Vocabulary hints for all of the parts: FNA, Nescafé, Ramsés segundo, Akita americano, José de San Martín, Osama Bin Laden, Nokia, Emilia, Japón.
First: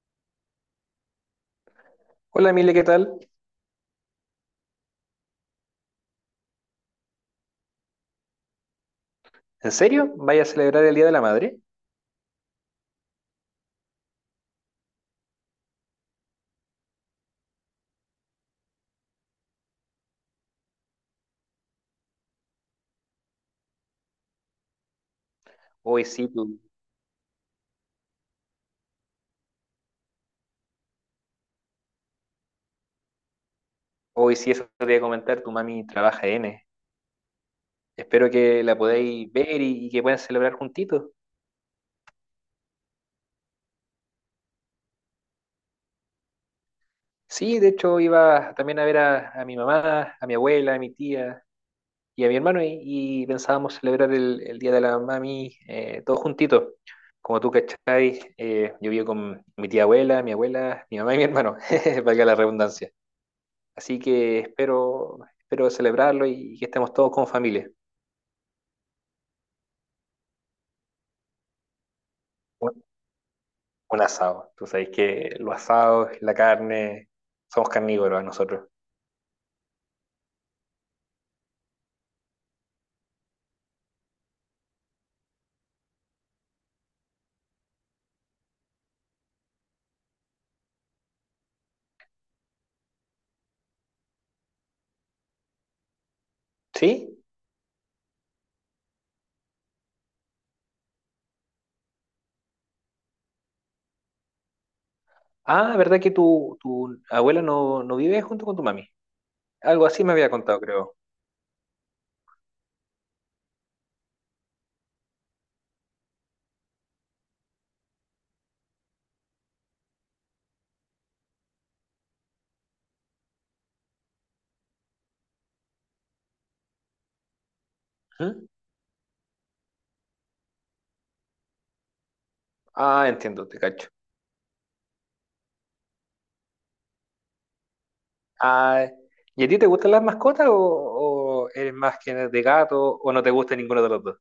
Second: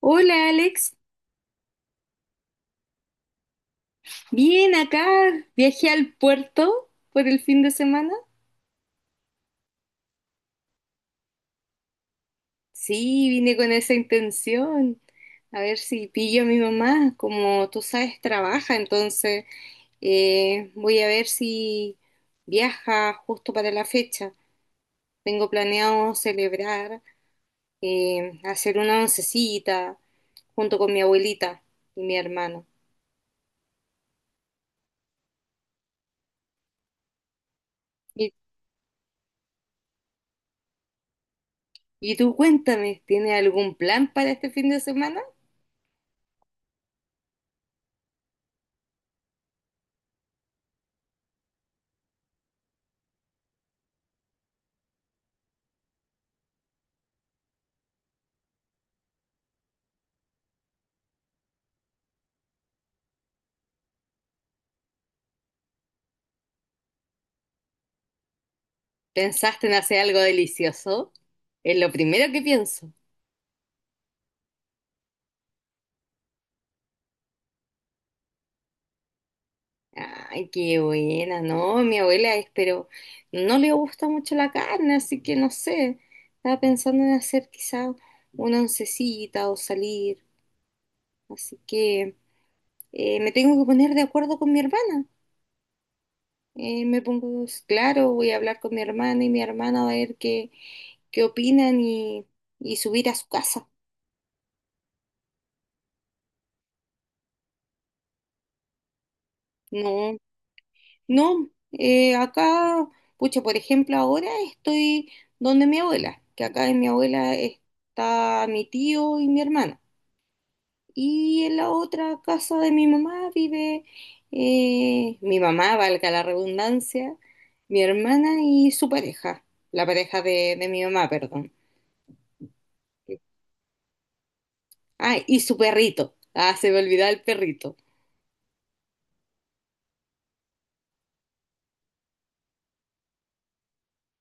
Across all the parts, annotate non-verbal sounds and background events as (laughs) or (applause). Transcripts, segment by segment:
Hola Alex, Hola Emilia, ¿qué tal? bien acá, viajé al puerto por el fin de semana. ¿En serio? ¿Vaya a celebrar el Día de la Madre? Sí, vine con esa intención, a ver si pillo a mi mamá, como tú sabes, trabaja, entonces voy a ver si viaja justo para la fecha. Tengo Hoy planeado sí, tu- celebrar, hacer una oncecita junto con mi abuelita y mi hermano. hoy sí, eso te voy a comentar, tu mami trabaja N. Espero ¿Y, que la podáis ver y que puedan celebrar juntitos. y tú cuéntame, ¿tienes algún plan para este fin de semana? Sí, de hecho iba también a ver a mi mamá, a mi abuela, a mi tía y a mi hermano y pensábamos celebrar el Día de la Mami todos juntitos. Como tú cachai, yo vivo con mi tía abuela, mi mamá y mi hermano, (laughs) valga la redundancia. Así que espero celebrarlo y que estemos todos como familia. ¿Pensaste en hacer algo delicioso? Es lo primero que Un, pienso. un asado. Tú sabes que los asados, la carne, somos carnívoros nosotros. Ay, qué buena, no, mi abuela es, pero no le gusta mucho la carne, así que no sé. Estaba pensando en hacer quizá una oncecita o salir. Así que me tengo que poner de acuerdo con mi hermana. Me ¿Sí? pongo, claro, voy a hablar con mi hermana y mi hermana va a ver qué opinan y subir a su casa. Ah, ¿verdad que tu abuela no vive junto con tu mami? Algo así me No, había contado, creo. no, acá, pucha, por ejemplo, ahora estoy donde mi abuela, que acá en mi abuela está mi tío y mi hermano. Y en la otra casa de mi mamá vive mi mamá, valga la redundancia, mi hermana ¿Mm? y su pareja, la pareja de mi mamá, perdón. Ah, entiendo, te cacho. Ah, y su perrito. Ah, se me olvidaba el perrito. Ah, ¿y a ti te gustan las mascotas o eres más que de gato o no te gusta ninguno de los dos?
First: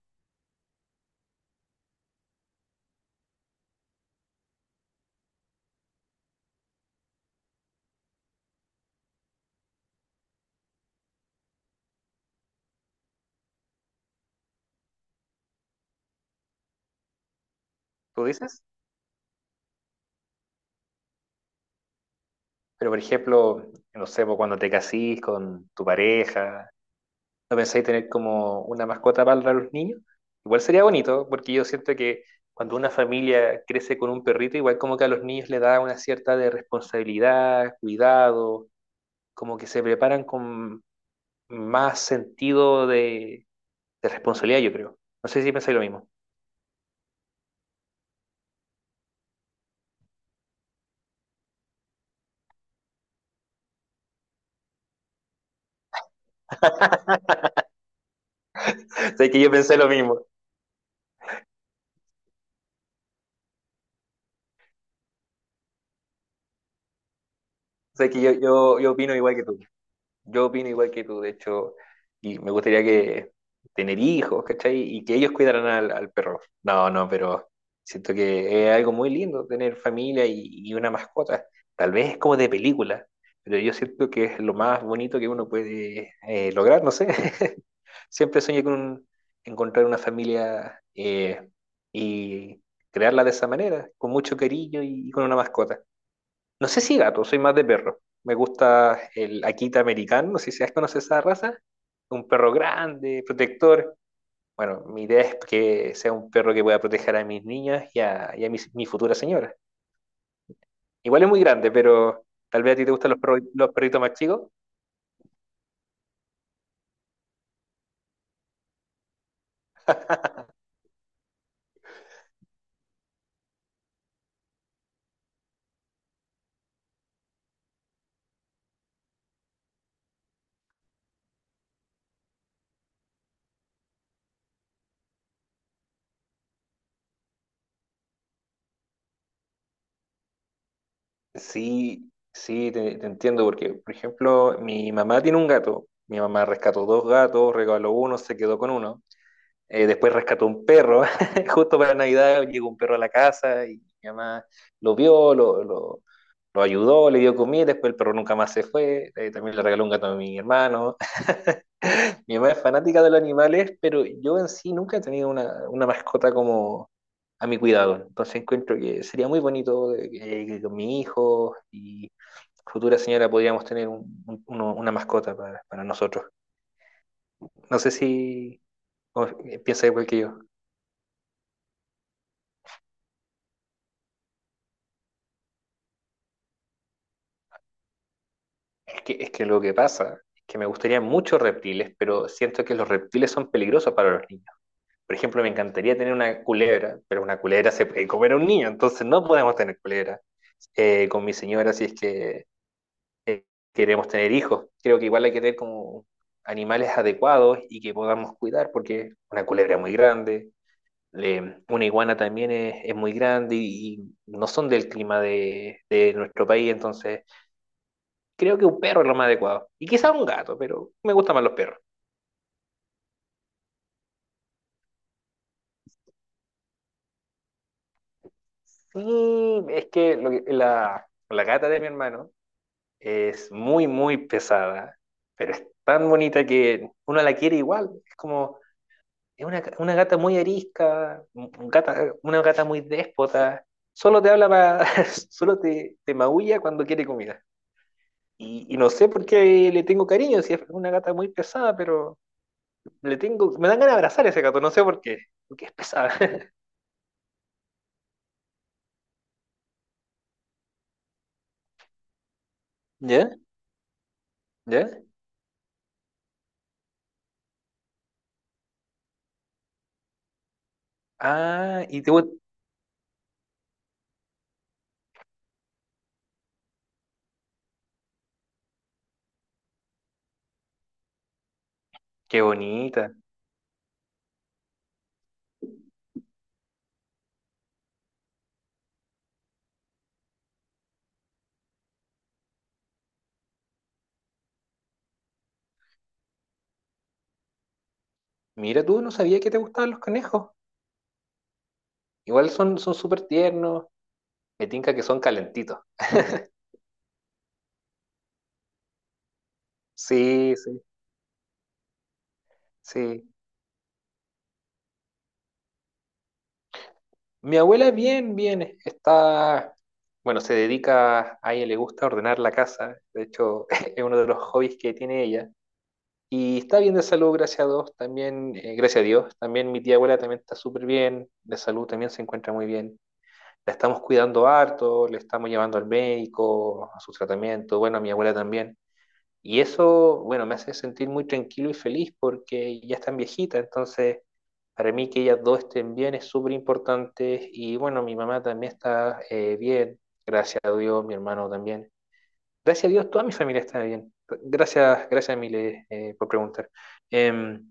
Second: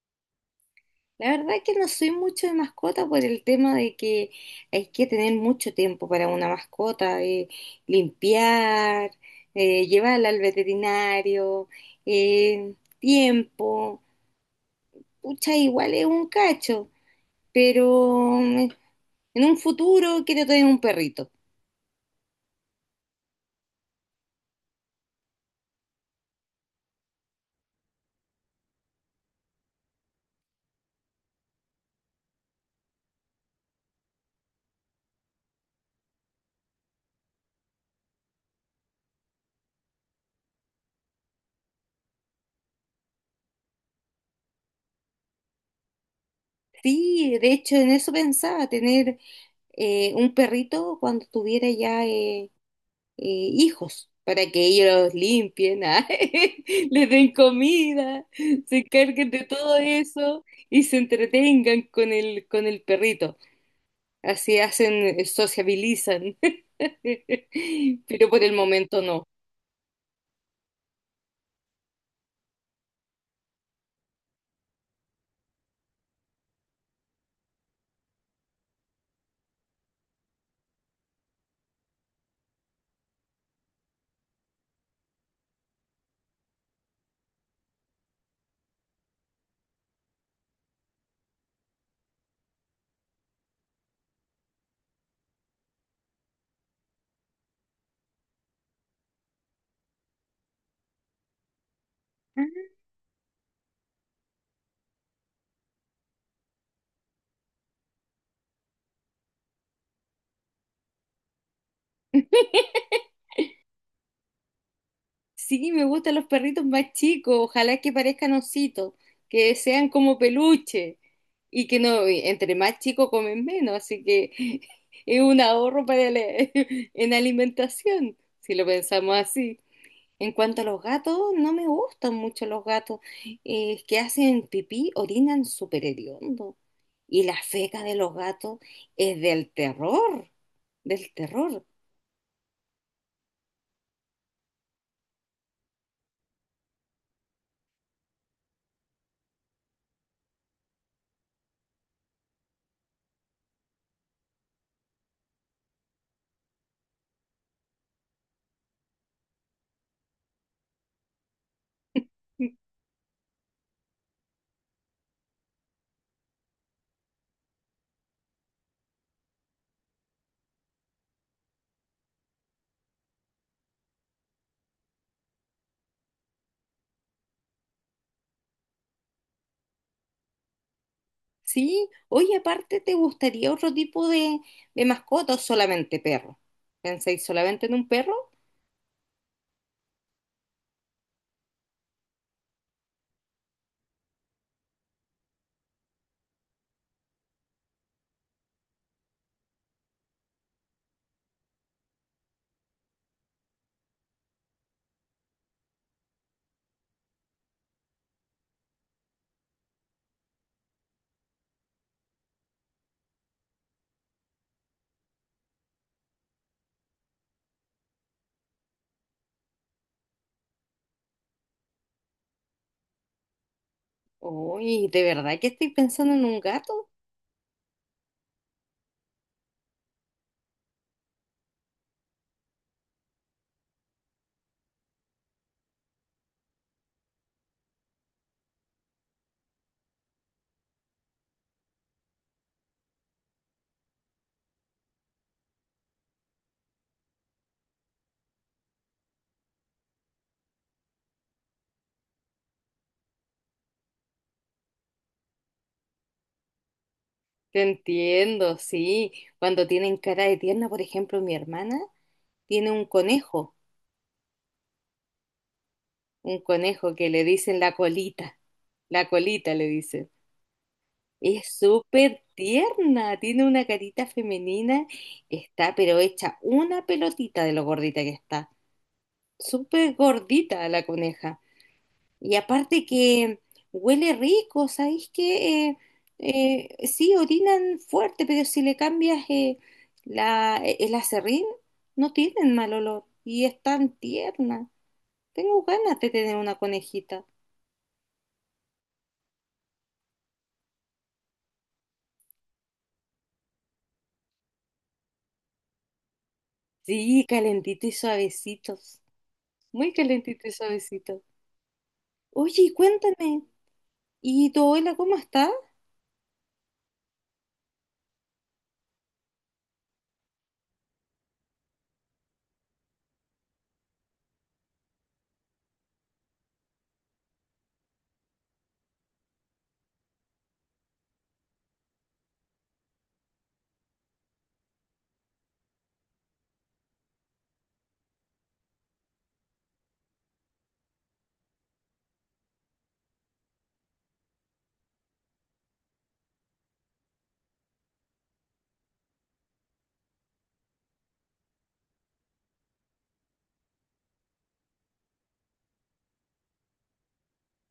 La verdad que no soy mucho de mascota por el tema de que hay que tener mucho tiempo para una mascota, limpiar, llevarla al veterinario, tiempo. Pucha, igual es un cacho, ¿Tú pero dices? En un futuro quiero tener un perrito. Pero, por ejemplo, no sé, pues, cuando te casís con tu pareja, ¿no pensáis tener como una mascota para los niños? Igual sería bonito, porque yo siento que cuando una familia crece con un perrito, igual como que a los niños le da una cierta de responsabilidad, cuidado, como que se preparan con más sentido de responsabilidad, yo creo. No sé si pensáis lo mismo. Sí, de hecho en eso pensaba, tener un perrito cuando tuviera ya hijos para que ellos los limpien, (laughs) ah, les den comida, se (laughs) Sé encarguen que de yo todo pensé lo mismo. eso y se entretengan con el perrito. Así hacen, sociabilizan, (laughs) Sé que pero yo, por el yo, yo momento opino no. igual que tú. Yo opino igual que tú, de hecho, y me gustaría que tener hijos, ¿cachai? Y que ellos cuidaran al perro. No, no, pero siento que es algo muy lindo tener familia y una mascota. Tal vez es como de película, pero yo siento que es lo más bonito que uno puede lograr, no sé. (laughs) Siempre soñé con un- Encontrar una familia y crearla de esa manera, con mucho cariño y con una mascota. No sé si gato, soy más de perro. Me gusta el Akita americano, no sé si has conocido esa raza. Un perro grande, protector. Bueno, mi idea es que sea un perro que pueda proteger a mis niñas y a futura señora. Igual es muy grande, pero tal vez a ti te gustan los perros, los perritos más chicos. Sí, me gustan los perritos más chicos, ojalá que parezcan ositos, que sean como peluche y que no, y entre más chicos comen menos, así que (laughs) es un ahorro para la- (laughs) en alimentación, si lo pensamos así. En cuanto a los gatos, no me gustan mucho los gatos, que hacen pipí, orinan súper hediondo y la feca de los gatos es del terror, del terror. Sí, sí, te entiendo, porque, por ejemplo, mi mamá tiene un gato. Mi mamá rescató dos gatos, regaló uno, se quedó con uno. Después rescató un perro, (laughs) justo para Navidad llegó un perro a la casa y mi mamá lo vio, lo ayudó, le dio comida, después el perro nunca más se fue, también le regaló un gato a mi hermano. (laughs) Mi mamá es (laughs) fanática de los animales, pero yo en sí nunca he tenido una mascota como a mi cuidado, entonces encuentro que sería muy bonito de que con mi hijo y futura señora podríamos tener una mascota para nosotros. No sé si o- piensa igual que yo. Sí, oye, aparte, ¿te gustaría otro tipo de mascota o solamente perro? ¿Pensáis solamente en un perro? Es que lo que pasa es que me gustaría muchos reptiles, pero siento que los reptiles son peligrosos para los niños. Por ejemplo, me encantaría tener una culebra, pero una culebra se puede comer a un niño, entonces no podemos tener culebra. Con mi señora, si es que eh, queremos tener hijos, creo que igual hay que tener como animales adecuados y que podamos cuidar, porque una culebra es muy grande, una iguana también es muy grande y no son del clima de nuestro país, entonces creo que un perro es lo más adecuado. Y quizá un gato, pero me gustan más los perros. Uy, ¿de verdad que estoy pensando en un gato? Y es que, lo que- la gata de mi hermano es muy, muy pesada, pero es tan bonita que uno la quiere igual. Es una gata muy arisca, una gata muy déspota. Solo te habla para, (laughs) solo te maulla cuando quiere comida. Y no sé por qué le tengo cariño, si es una gata muy pesada, pero le tengo, me dan ganas de abrazar a ese gato, no sé por qué, porque es pesada. (laughs) Te entiendo, sí. Cuando tienen cara de tierna, por ejemplo, mi hermana tiene ¿Ya? ¿Ya? un conejo que le dicen la colita le dicen. Es Ah, y te... súper gu- tierna, tiene una carita femenina, está pero hecha una pelotita de lo gordita que está. Súper gordita la coneja. Y Qué aparte bonita. que huele rico, ¿sabéis qué? Sí, orinan fuerte, pero si le cambias la, e, el aserrín, no tienen mal olor y es tan tierna. Tengo ganas de tener una conejita. Mira, tú no sabía que te gustaban los conejos. Igual son súper tiernos. Me tinca que son calentitos. Sí, calentito y suavecitos. Muy calentito y Sí, sí, suavecito. Oye, y sí. cuéntame, ¿y tu abuela cómo está? Mi abuela bien, bien. Está, bueno, se dedica, a ella le gusta ordenar la casa. De hecho, (laughs) es uno de los hobbies que tiene ella. Y está bien de salud, gracias a Dios, también, gracias a Dios. También mi tía abuela también está súper bien, de salud también se encuentra muy bien. La estamos cuidando harto, le estamos llevando al médico, a su tratamiento, bueno, a mi abuela también. Y eso, bueno, me hace sentir muy tranquilo y feliz porque ya están viejitas, entonces para mí que ellas dos estén bien es súper importante y bueno, mi mamá también está bien, gracias a Dios, mi hermano también. Gracias a Dios, toda mi familia está bien. Gracias, gracias Emile por preguntar. Em,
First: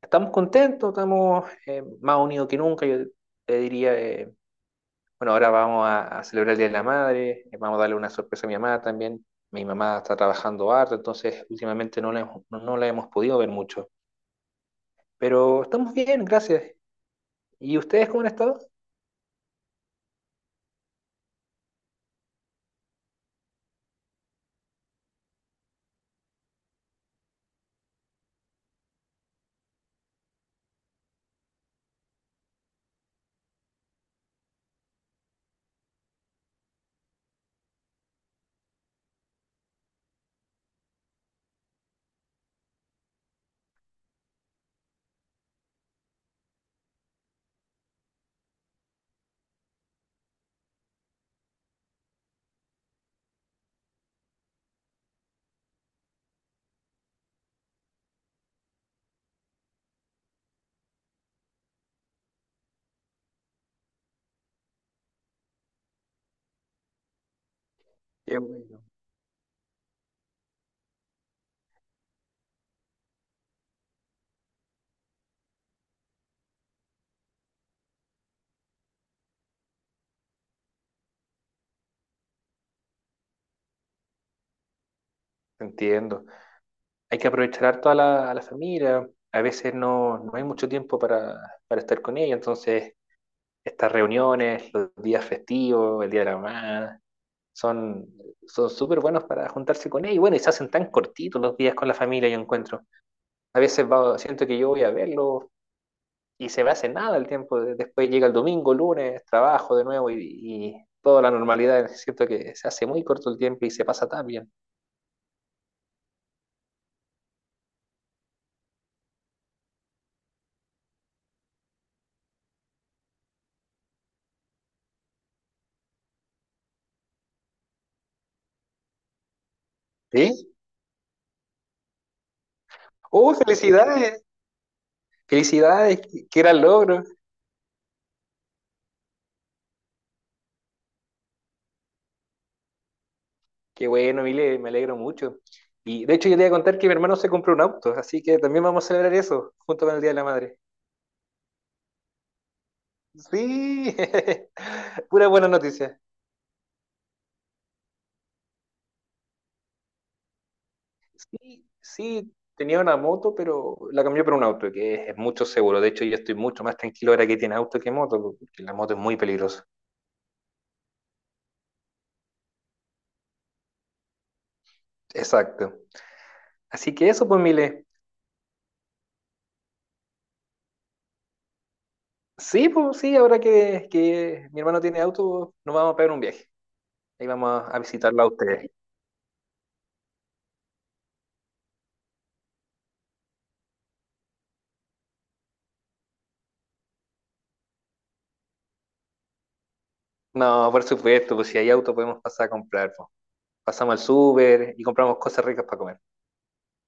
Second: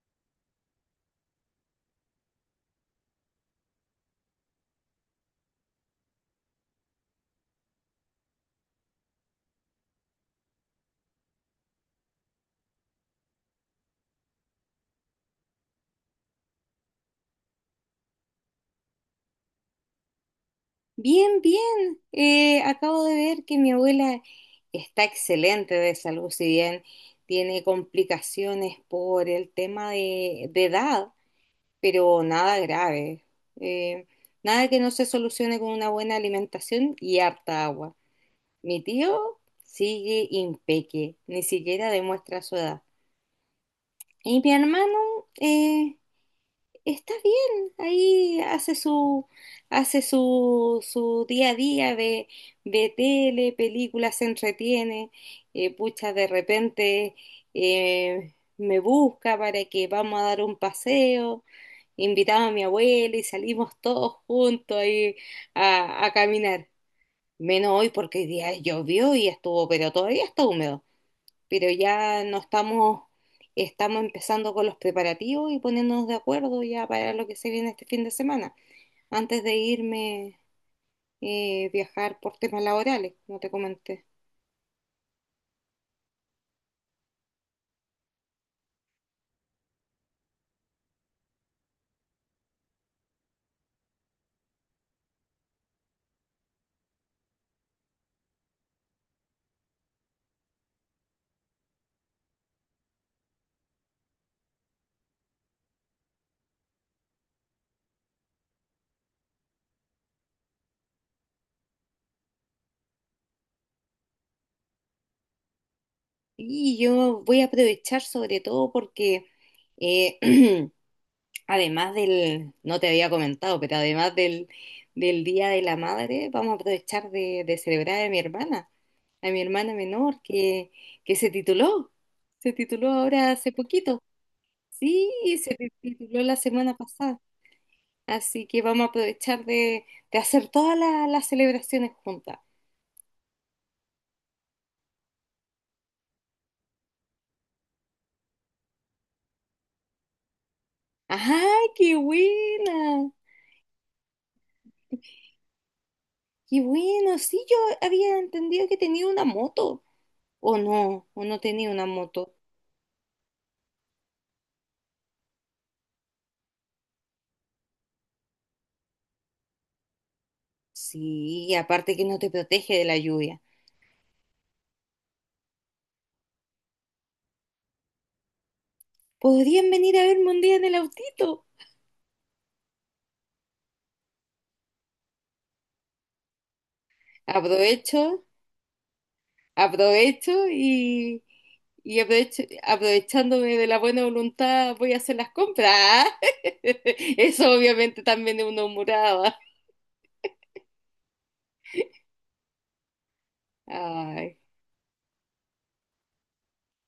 Estamos contentos, estamos más unidos que nunca, yo te diría, bueno, ahora vamos a celebrar el Día de la Madre, vamos a darle una sorpresa a mi mamá también. Mi mamá está trabajando harto, entonces últimamente no la hemos, no la hemos podido ver mucho. Pero estamos bien, gracias. ¿Y ustedes cómo han estado? Bien, bien. Acabo de ver que mi abuela está excelente de salud, si bien tiene complicaciones por el tema de edad, pero nada grave. Eh, nada que no se solucione con una buena alimentación y harta agua. Mi tío sigue impeque, ni siquiera demuestra su edad. Y mi hermano, está bien, ahí hace su día a día, ve tele, películas, se entretiene, pucha, de repente me busca para que vamos a dar un paseo, invitaba a mi abuela y salimos todos juntos ahí a caminar, menos hoy porque hoy Qué día bueno. llovió y estuvo, pero todavía está húmedo pero ya no estamos, estamos empezando con los preparativos y poniéndonos de acuerdo ya para lo que se viene este fin de semana, antes de irme viajar por temas laborales, como te comenté. Entiendo. Hay que aprovechar harto a a la familia. A veces no hay mucho tiempo para estar con ella, entonces estas reuniones, los días festivos, el Día de la Madre, son son súper buenos para juntarse con ella. Y bueno, y se hacen tan cortitos los días con la familia, yo encuentro. A veces siento que yo voy a verlo y se me hace nada el tiempo. Después llega el domingo, lunes, trabajo de nuevo y toda la normalidad. Siento que se hace muy corto el tiempo y se pasa tan bien. Y yo voy a aprovechar sobre todo porque eh, (clears throat) además del, no te había comentado, pero además del Día de la Madre, vamos a aprovechar de celebrar a mi hermana menor ¿Sí? que se tituló ahora ¡Oh, hace poquito. felicidades! Sí, se ¡Felicidades! tituló ¡Qué la qué gran semana logro! pasada, así que vamos a aprovechar de hacer todas la- las celebraciones juntas. ¡Qué bueno, Mile! Me alegro mucho. Y de hecho, yo te iba a contar que mi hermano se compró un auto, así que también vamos a celebrar eso junto con el Día de la Madre. ¡Ajá, qué buena! ¡Sí! (laughs) Pura buena noticia. ¡Qué bueno! Sí, yo había entendido que tenía una moto, o no Sí, tenía una moto. sí, tenía una moto, pero la cambié por un auto, que es mucho seguro. De hecho, yo estoy mucho más tranquilo ahora que tiene auto que moto, porque la moto es muy peligrosa. Sí, aparte que no te protege de la lluvia. Exacto. Así que eso, pues, Mile. ¿Podrían venir a verme un día en el autito? Sí, pues sí, ahora que mi hermano tiene auto, nos vamos a pegar un viaje. Ahí vamos a Aprovecho visitarlo a ustedes. aprovecho y aprovecho- aprovechándome de la buena voluntad voy a hacer las compras. (laughs) Eso obviamente también es una humorada. No, por supuesto, pues si hay auto podemos pasar a comprar, pues. Pasamos al Ay, súper y compramos cosas ricas para comer.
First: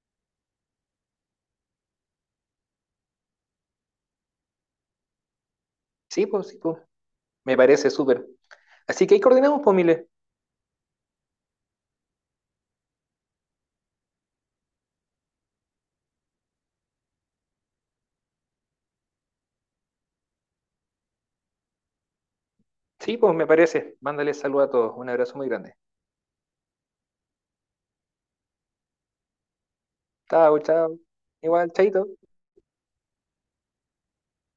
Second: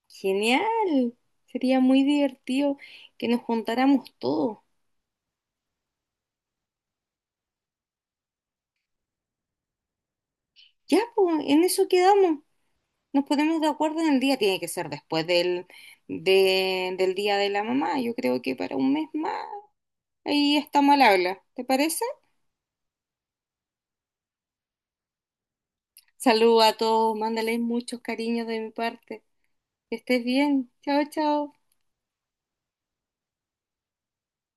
genial. Sería muy divertido que nos juntáramos todos. Sí, pues sí, pues. Me parece súper. Así que ahí coordinamos, pues, Mile. Ya, pues, en eso quedamos. Nos ponemos de acuerdo en el día. Tiene que ser después del, de- del día de la mamá. Yo creo que para un mes más. Ahí está mal habla. ¿Te parece? Sí, pues me parece. Mándale saludo a todos. Un abrazo muy grande. Saluda a todos. Mándales muchos cariños de mi parte. Que estés Chao, bien. chao. Chao, chao. Igual, chaito.